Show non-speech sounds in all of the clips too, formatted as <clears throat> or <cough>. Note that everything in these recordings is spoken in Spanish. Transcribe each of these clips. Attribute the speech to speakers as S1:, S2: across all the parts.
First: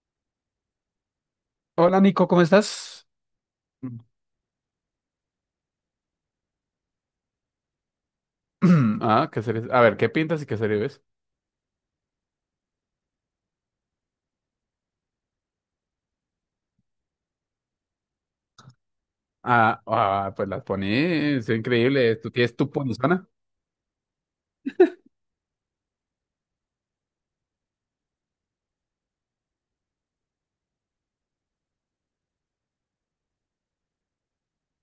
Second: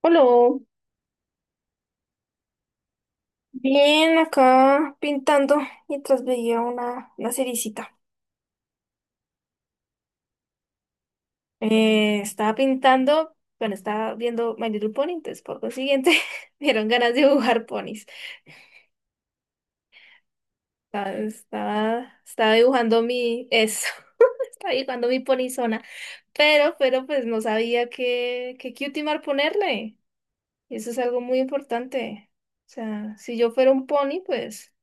S1: Hola.
S2: Hola Nico, ¿cómo estás? <clears throat>
S1: Bien, acá pintando mientras veía una seriecita.
S2: Ah, ¿qué series? A ver, ¿qué pintas y qué series ves?
S1: Estaba pintando, bueno, estaba viendo My Little Pony, entonces por consiguiente <laughs> me dieron ganas de dibujar ponis.
S2: Ah, ah, pues las
S1: Estaba,
S2: pones, es increíble.
S1: estaba,
S2: ¿Tú
S1: estaba
S2: tienes tu
S1: dibujando
S2: ponizona?
S1: mi, eso, <laughs> estaba dibujando mi ponizona, pero pues no sabía qué cutimar ponerle. Y eso es algo muy importante. O sea, si yo fuera un pony, pues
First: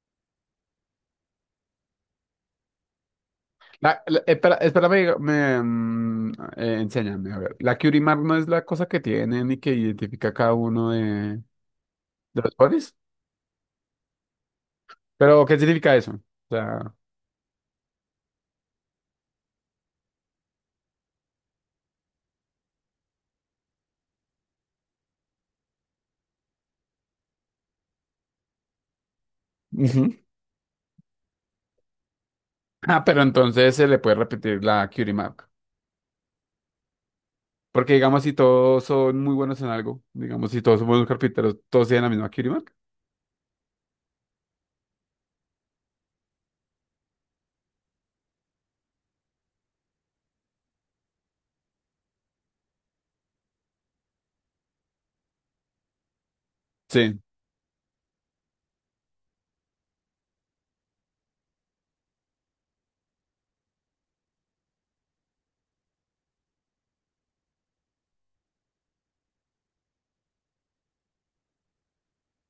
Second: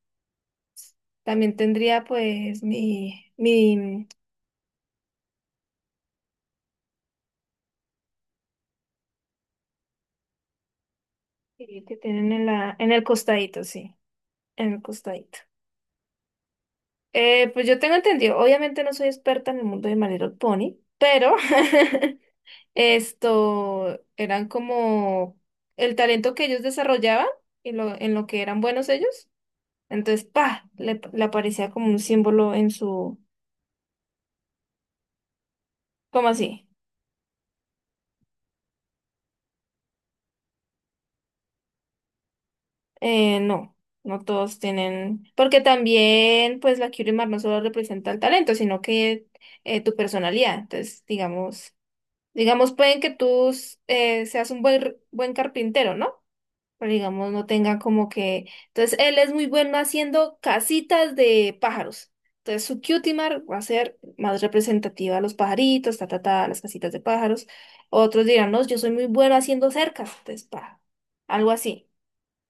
S1: también tendría pues mi, mi
S2: Espera, espérame, enséñame, a ver. ¿La Curie Mark no es la cosa que tienen y que identifica cada uno de
S1: sí, que tienen en
S2: los ponis?
S1: el costadito, sí, en el costadito.
S2: ¿Pero qué significa eso? O sea,
S1: Pues yo tengo entendido, obviamente no soy experta en el mundo de My Little Pony, pero <laughs> esto eran como el talento que ellos desarrollaban y lo que eran buenos ellos.
S2: ujú.
S1: Entonces, pa, le aparecía como un símbolo en
S2: Ah,
S1: su,
S2: pero entonces se le puede repetir la Curie Mark.
S1: ¿cómo así?
S2: Porque digamos si todos son muy buenos en algo, digamos si todos son buenos carpinteros, todos tienen la misma Curie Mark.
S1: Eh, no, no todos tienen, porque también pues la Curie Mar no solo representa el talento, sino que tu personalidad. Entonces, digamos. Digamos, pueden que tú seas un buen carpintero, ¿no? Pero
S2: Sí,
S1: digamos, no tenga como que... Entonces, él es muy bueno haciendo casitas de pájaros. Entonces, su cutimar va a ser más representativa a los pajaritos, ta, ta, ta, las casitas de pájaros. Otros dirán, no, yo soy muy bueno haciendo cercas. Entonces, pa, algo así.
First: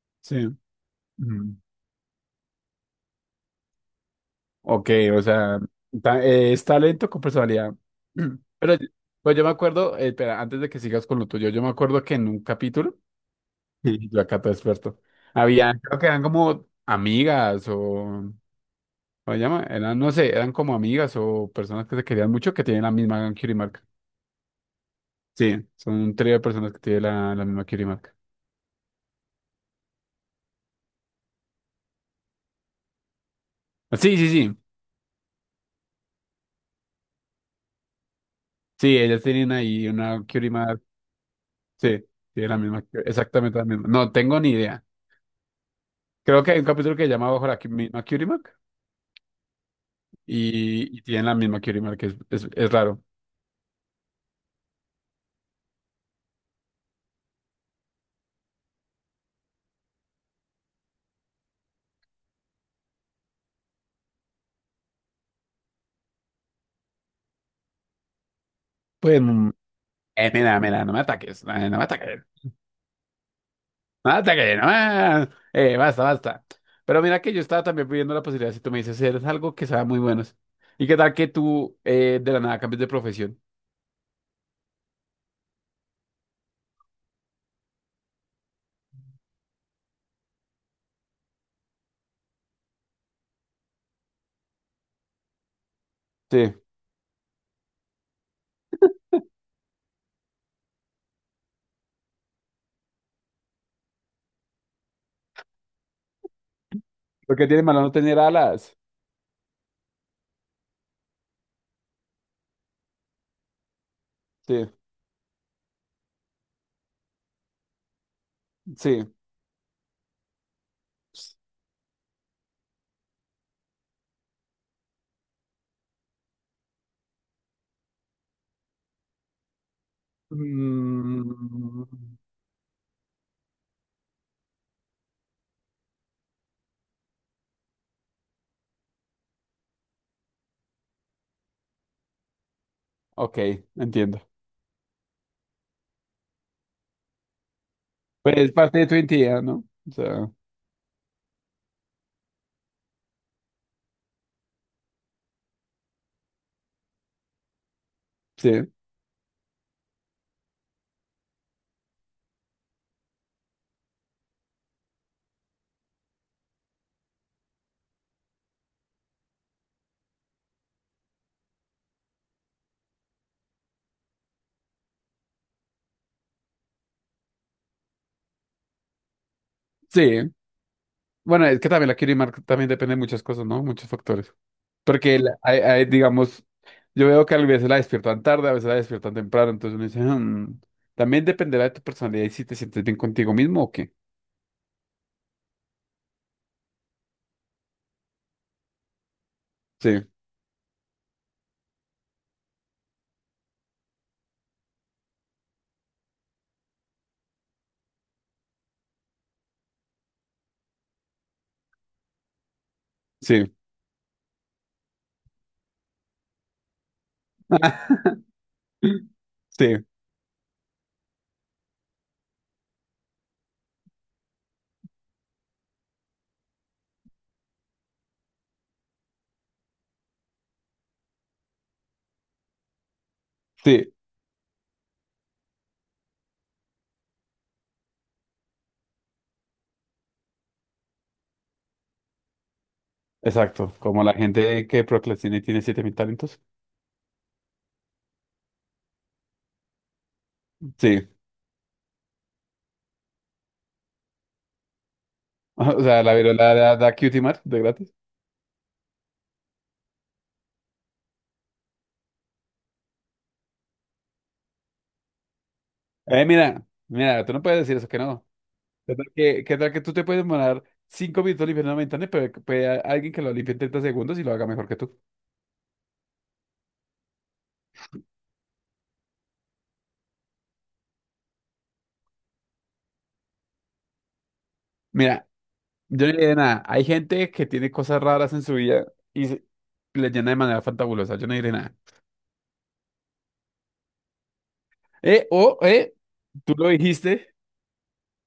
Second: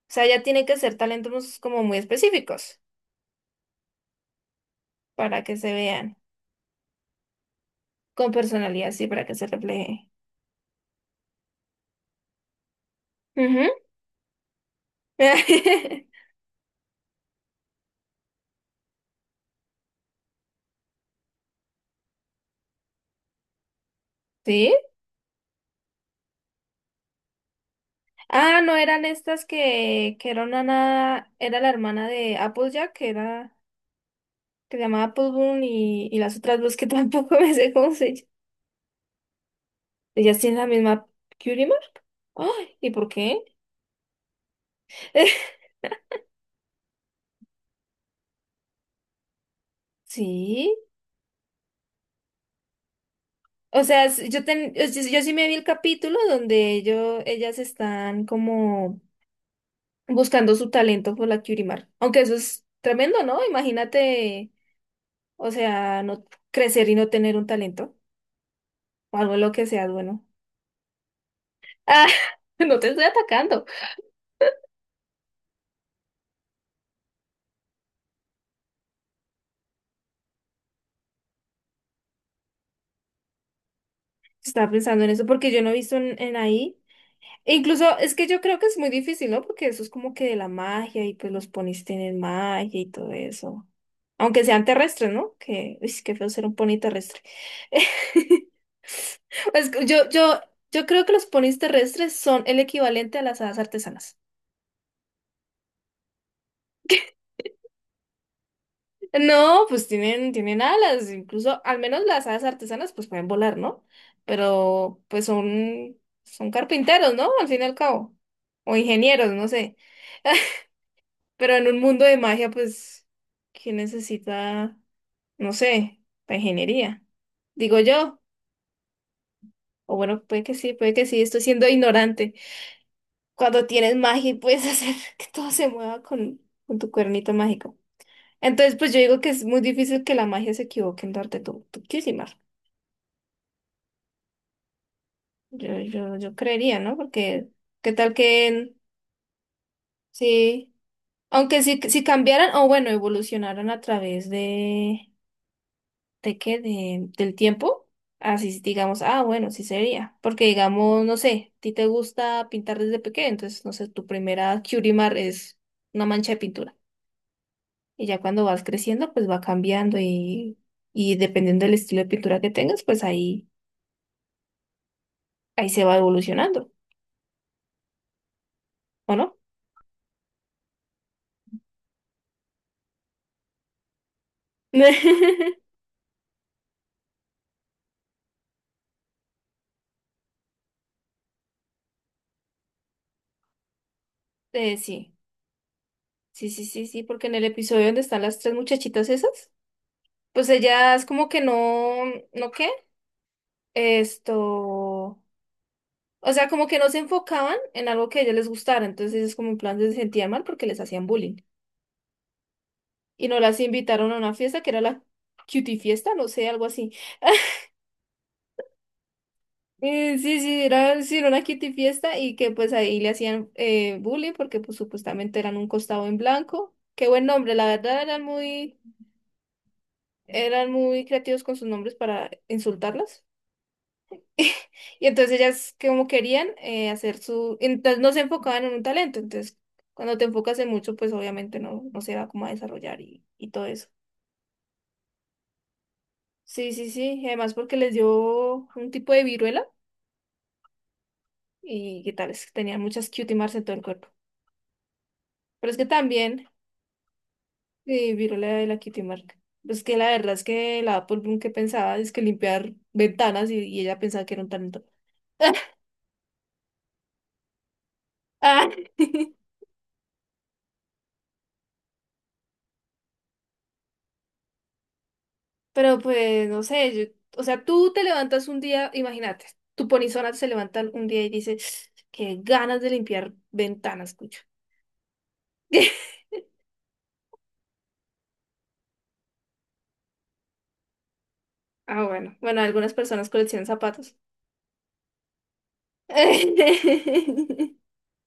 S1: O sea, ya
S2: sí.
S1: tiene que ser
S2: Ujú.
S1: talentos como muy específicos
S2: Ok, o
S1: para que
S2: sea,
S1: se vean
S2: es talento con personalidad.
S1: con
S2: <clears throat> Pero,
S1: personalidad, sí, para que
S2: pero yo
S1: se
S2: me acuerdo,
S1: refleje.
S2: espera, antes de que sigas con lo tuyo, yo me acuerdo que en un capítulo,
S1: Ujú.
S2: <laughs> y yo acá todo experto, había, creo que eran
S1: <laughs>
S2: como ¿cómo se llama? Eran, no sé, eran como amigas o personas que se querían mucho que tienen la misma Mark.
S1: Sí.
S2: Sí, son un trío de personas que tienen la misma Mark.
S1: Ah, no eran estas que era una nada, era la hermana de Applejack, que era,
S2: Sí, sí, sí,
S1: que se llamaba Appleboom y las otras dos que tampoco <laughs> me sé cómo se llaman.
S2: sí, ellas tienen ahí una
S1: ¿Ellas tienen la
S2: Mark.
S1: misma Curimar?
S2: Sí, tienen la
S1: Ay,
S2: misma,
S1: ¿y por qué?
S2: exactamente la misma. No tengo ni idea.
S1: <laughs>
S2: Creo que hay un capítulo que se llama Bajo la misma Curie Mark
S1: Sí.
S2: y tienen la misma Curie Mark, es raro.
S1: O sea, s- yo, ten- yo, sí yo sí me vi el capítulo donde ello- ellas están como buscando su talento por la Curimar. Aunque eso es tremendo, ¿no? Imagínate, o sea, no crecer y no tener un talento. O
S2: Pues,
S1: algo en lo que seas, bueno.
S2: mira, mira, no me ataques, no me
S1: Ah,
S2: ataques,
S1: <laughs> no te estoy atacando.
S2: no me ataques, no me- basta, basta. Pero mira que yo estaba también pidiendo la posibilidad, si tú me dices, eres algo que sabe muy buenos. ¿Y qué tal que tú de la nada cambies de profesión?
S1: Estaba pensando en eso porque yo no he visto en ahí. E incluso es que yo creo que es muy difícil, ¿no? Porque eso es como que de la magia y pues los ponis tienen magia y todo eso. Aunque sean terrestres, ¿no? Que, uy, qué feo ser
S2: Sí.
S1: un pony terrestre. <laughs> Es que yo creo que los ponis terrestres son el equivalente a las hadas artesanas.
S2: Porque tiene malo no tener alas.
S1: No, pues tienen, tienen alas, incluso al menos las alas artesanas pues pueden volar, ¿no?
S2: Sí,
S1: Pero pues son, son carpinteros, ¿no? Al fin y al cabo. O
S2: sí.
S1: ingenieros, no sé. <laughs> Pero en un mundo de magia, pues, ¿quién necesita, no sé, la ingeniería? Digo yo. O bueno, puede que sí, estoy siendo
S2: Mm,
S1: ignorante. Cuando tienes magia y puedes hacer <laughs> que todo se mueva con tu cuernito mágico. Entonces, pues yo digo que es muy difícil que la magia se equivoque en darte tu Kizimar.
S2: ok, entiendo.
S1: Yo creería, ¿no? Porque qué tal
S2: Pues es
S1: que
S2: parte de tu identidad, ¿no? O sea,
S1: sí, aunque si cambiaran, o bueno, evolucionaran a través ¿de qué? De, del tiempo, así
S2: sí,
S1: digamos, ah, bueno, sí sería. Porque digamos, no sé, a ti te gusta pintar desde pequeño, entonces, no sé, tu primera Curimar es una mancha de pintura. Y ya cuando vas creciendo, pues va cambiando y dependiendo del estilo de pintura que tengas, pues ahí, ahí se va evolucionando, ¿o no?
S2: sí. Bueno, es que también la Kirimark también depende de muchas cosas, ¿no? Muchos factores. Porque,
S1: <laughs>
S2: hay, digamos, yo veo que a veces la despiertan tarde, a veces la despiertan temprano, entonces uno dice, "Hmm, también dependerá de tu personalidad y si te sientes bien contigo mismo o qué".
S1: Sí. Sí, sí, sí, sí, porque en el episodio donde están las tres muchachitas esas,
S2: Sí,
S1: pues ellas como que no, ¿no qué? Esto, o sea, como que no se enfocaban en algo que a ellas les gustara, entonces es como en plan se sentían mal porque les hacían bullying. Y no
S2: sí.
S1: las invitaron a una fiesta que era la cutie fiesta, no sé, algo así. <laughs>
S2: <laughs> Sí,
S1: Sí, sí, era una cutie fiesta y que pues ahí le hacían bullying porque pues supuestamente eran un costado en blanco. Qué buen nombre, la verdad eran muy creativos con sus nombres para insultarlas.
S2: sí,
S1: <laughs> Y entonces ellas como querían hacer su, entonces no se enfocaban en un talento, entonces cuando te enfocas en mucho, pues obviamente no, no se va como a desarrollar y todo
S2: exacto.
S1: eso.
S2: Como la gente que procrastina y tiene 7.000 talentos.
S1: Sí, sí, sí, y además porque les dio un tipo de viruela
S2: Sí.
S1: y qué tal, es que tenían muchas cutie marks en todo el cuerpo.
S2: <laughs>
S1: Pero es
S2: O
S1: que
S2: sea, la
S1: también,
S2: virola da, da cutie mark de gratis.
S1: viruela de la cutie mark, pues que la verdad es que la Apple Bloom que pensaba es que limpiar ventanas y ella pensaba que era un talento.
S2: Mira, mira, tú no puedes decir eso que no.
S1: Ah. <laughs>
S2: ¿Qué tal que tú te puedes demorar cinco minutos limpiando una ventana, pero que puede alguien que lo limpie en treinta segundos y lo haga mejor que tú?
S1: Pero pues, no sé, yo- o sea, tú te levantas un día, imagínate, tu polizona se levanta un día y dice, qué ganas de limpiar ventanas, cucho.
S2: Mira, yo no diré
S1: <laughs>
S2: nada. Hay gente que tiene cosas raras en su vida y se- le llena de manera fantabulosa. Yo no diré nada.
S1: Ah, bueno, bueno, algunas personas coleccionan zapatos.
S2: Eh, o, eh, tú lo dijiste.
S1: <laughs>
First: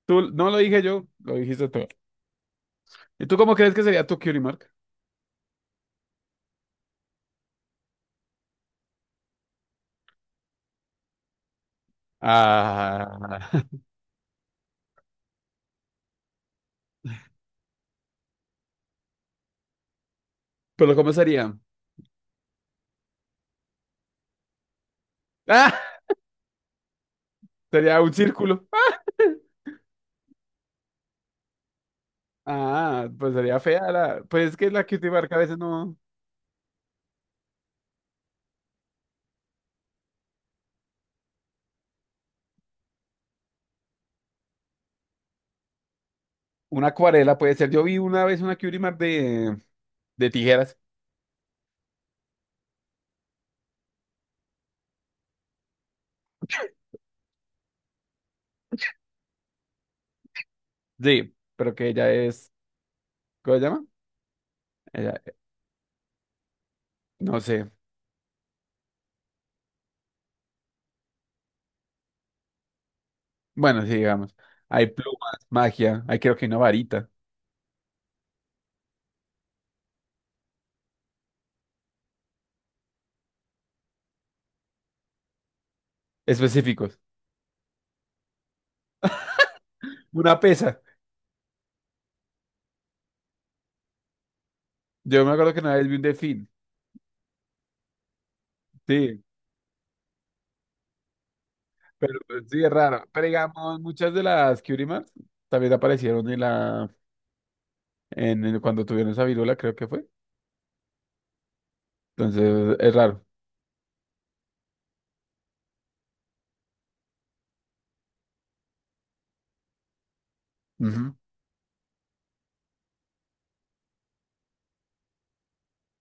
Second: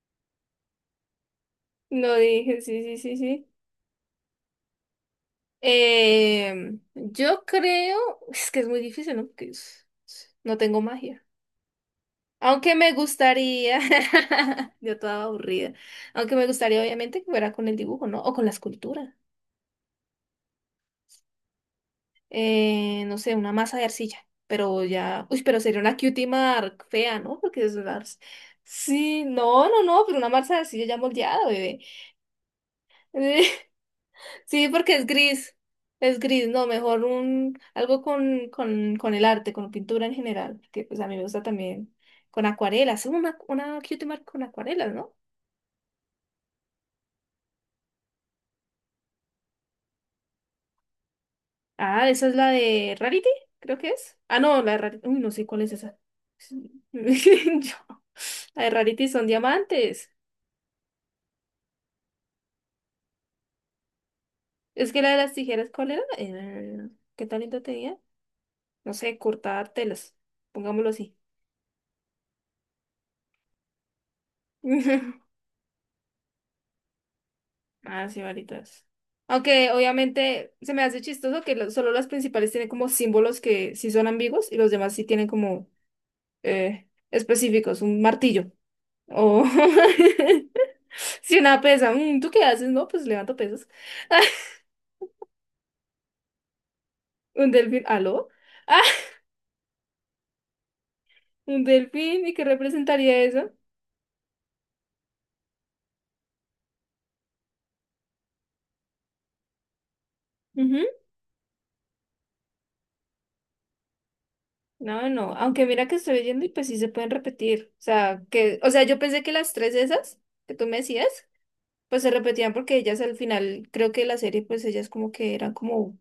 S2: No lo dije yo, lo dijiste tú.
S1: No dije, sí, sí, sí,
S2: ¿Y tú
S1: sí.
S2: cómo crees que sería tu cutie mark?
S1: Yo creo, es que es muy difícil, ¿no? Porque es- no tengo magia. Aunque me
S2: Ah,
S1: gustaría,
S2: <laughs>
S1: <laughs> yo toda aburrida, aunque me gustaría obviamente que fuera con el dibujo, ¿no? O con la escultura.
S2: pero ¿cómo sería?
S1: No sé, una masa de arcilla, pero ya, uy, pero sería una
S2: Ah,
S1: cutie mark fea, ¿no? Porque es una...
S2: sería un
S1: arc-
S2: círculo.
S1: Sí, no, no, no, pero una masa de arcilla ya moldeada, bebé.
S2: Ah, pues sería
S1: <laughs>
S2: fea la, pues es
S1: Sí,
S2: que la
S1: porque
S2: cutie mark a veces no.
S1: es gris, no, mejor un, algo con el arte, con pintura en general, que pues a mí me gusta también, con acuarelas, sí, una cutie mark con acuarelas, ¿no?
S2: Una acuarela puede ser. Yo vi una vez una Curimar de tijeras.
S1: Ah, esa es la de Rarity, creo que es. Ah, no, la de Rarity, uy, no sé cuál es esa. <laughs> Yo- La de Rarity son diamantes.
S2: Sí, pero que ella es. ¿Cómo se llama?
S1: Es que la de
S2: Ella-
S1: las tijeras, ¿cuál era? ¿Qué
S2: no
S1: talento
S2: sé.
S1: tenía? No sé, cortar telas, pongámoslo así.
S2: Bueno, sí, digamos. Hay
S1: <laughs>
S2: plumas, magia, hay creo que una varita.
S1: Ah, sí, varitas. Aunque obviamente se me hace chistoso que lo- solo las principales tienen como símbolos que sí son ambiguos y los demás sí tienen como
S2: Específicos.
S1: específicos, un martillo o
S2: Una
S1: <laughs>
S2: pesa.
S1: si una pesa, "Mm, ¿tú qué haces? No, pues levanto pesas." <laughs>
S2: Yo me acuerdo que una vez vi un delfín.
S1: Un delfín, ¿aló?
S2: Sí,
S1: <laughs> Un
S2: pero
S1: delfín, ¿y qué
S2: pues, sí, es raro.
S1: representaría
S2: Pero
S1: eso?
S2: digamos, muchas de las Curimars también aparecieron en la. Cuando tuvieron esa viruela, creo que fue. Entonces, es raro.
S1: No, no, aunque mira que estoy leyendo y pues sí se pueden repetir. O sea, que, o sea, yo pensé que las tres esas que tú me decías,
S2: Ujú.
S1: pues se repetían porque ellas al final, creo que la serie, pues ellas como que eran como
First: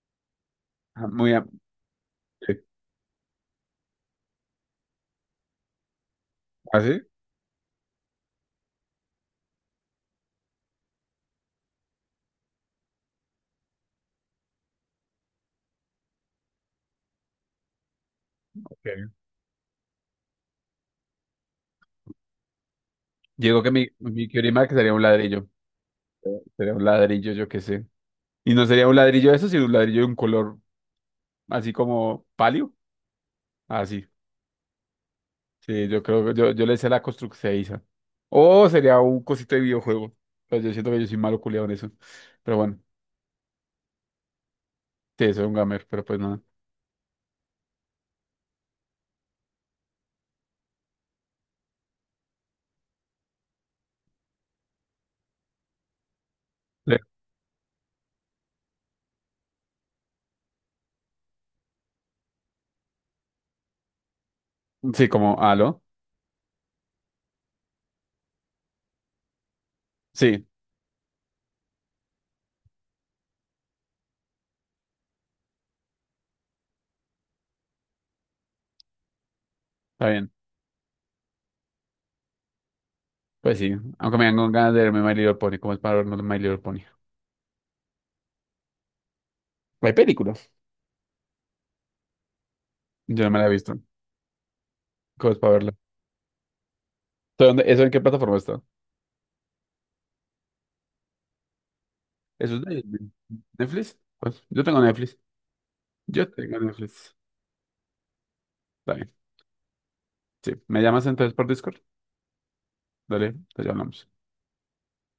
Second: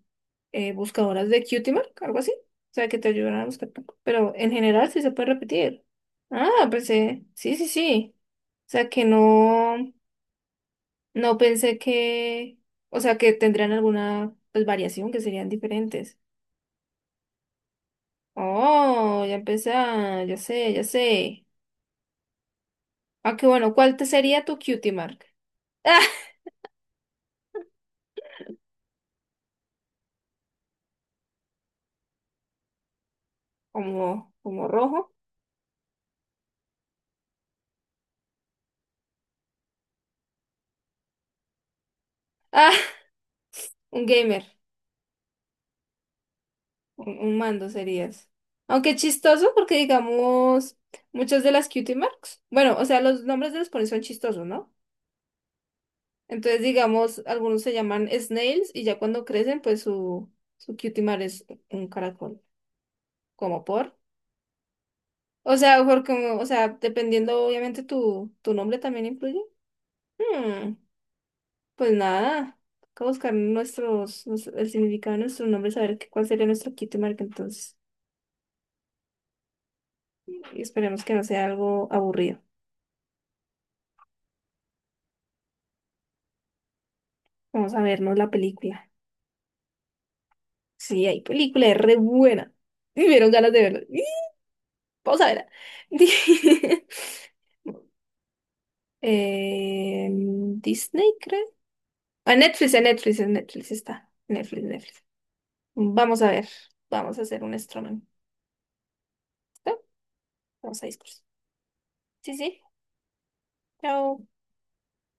S2: Ah,
S1: buscadoras
S2: Muy.
S1: de
S2: am-
S1: cutie mark, algo así.
S2: sí.
S1: O sea, que te ayudan a buscar tu- Pero en general sí se puede repetir. Ah,
S2: ¿Ah, sí?
S1: pensé, sí, sí, sí. O sea, que no, no pensé que, o sea, que tendrían alguna pues, variación, que serían diferentes.
S2: Ok.
S1: Oh, ya empecé, a- ya sé, ya sé.
S2: Yo
S1: Aunque
S2: digo que
S1: bueno, ¿cuál te
S2: mi
S1: sería tu
S2: Curimar que
S1: cutie
S2: sería un
S1: mark?
S2: ladrillo.
S1: <laughs> ¡Ah!
S2: Sería un ladrillo, yo qué sé. Y no sería un ladrillo de eso, sino un ladrillo de un color así como palio. Así.
S1: Como, como rojo.
S2: Sí, yo creo que yo le sé la construcción. O sería un cosito de videojuego. Pero yo siento que yo soy malo culiado en eso. Pero
S1: Ah,
S2: bueno,
S1: un gamer.
S2: sí, soy un gamer, pero pues nada.
S1: Un mando serías. Aunque chistoso porque digamos, muchas de las cutie marks. Bueno, o sea, los nombres de los ponis son chistosos, ¿no? Entonces,
S2: Le-
S1: digamos, algunos se llaman snails y ya cuando crecen, pues su cutie mark es un caracol. Como por.
S2: Sí, como,
S1: O
S2: ¿aló?
S1: sea, porque, o sea, dependiendo, obviamente, tu nombre también influye.
S2: Sí,
S1: Hmm. Pues nada, toca buscar nuestros, nos- el significado de nuestro nombre, saber qué- cuál sería nuestro kit marca entonces.
S2: está bien.
S1: Y esperemos que no sea algo aburrido.
S2: Pues sí, aunque me dan con ganas de verme My Little Pony. ¿Cómo es para verme My Little Pony?
S1: Vamos a vernos la película.
S2: Hay películas.
S1: Sí, hay película, es re buena. <laughs> Me
S2: Yo no
S1: dieron
S2: me la he
S1: ganas de verla.
S2: visto.
S1: <laughs> ¡Y! Vamos a
S2: ¿Cómo es
S1: verla.
S2: para verla?
S1: <laughs>
S2: ¿Eso en qué plataforma está?
S1: Disney, creo.
S2: ¿Eso es
S1: A
S2: de-
S1: Netflix, en Netflix
S2: Netflix?
S1: está.
S2: Pues
S1: Netflix,
S2: yo tengo
S1: Netflix.
S2: Netflix.
S1: Vamos
S2: Yo
S1: a ver.
S2: tengo Netflix.
S1: Vamos a hacer un streaming.
S2: Está bien.
S1: ¿Listo?
S2: Sí. ¿Me
S1: Vamos a
S2: llamas
S1: discutir.
S2: entonces por Discord?
S1: Sí, sí.
S2: Dale, te llamamos.
S1: Chao.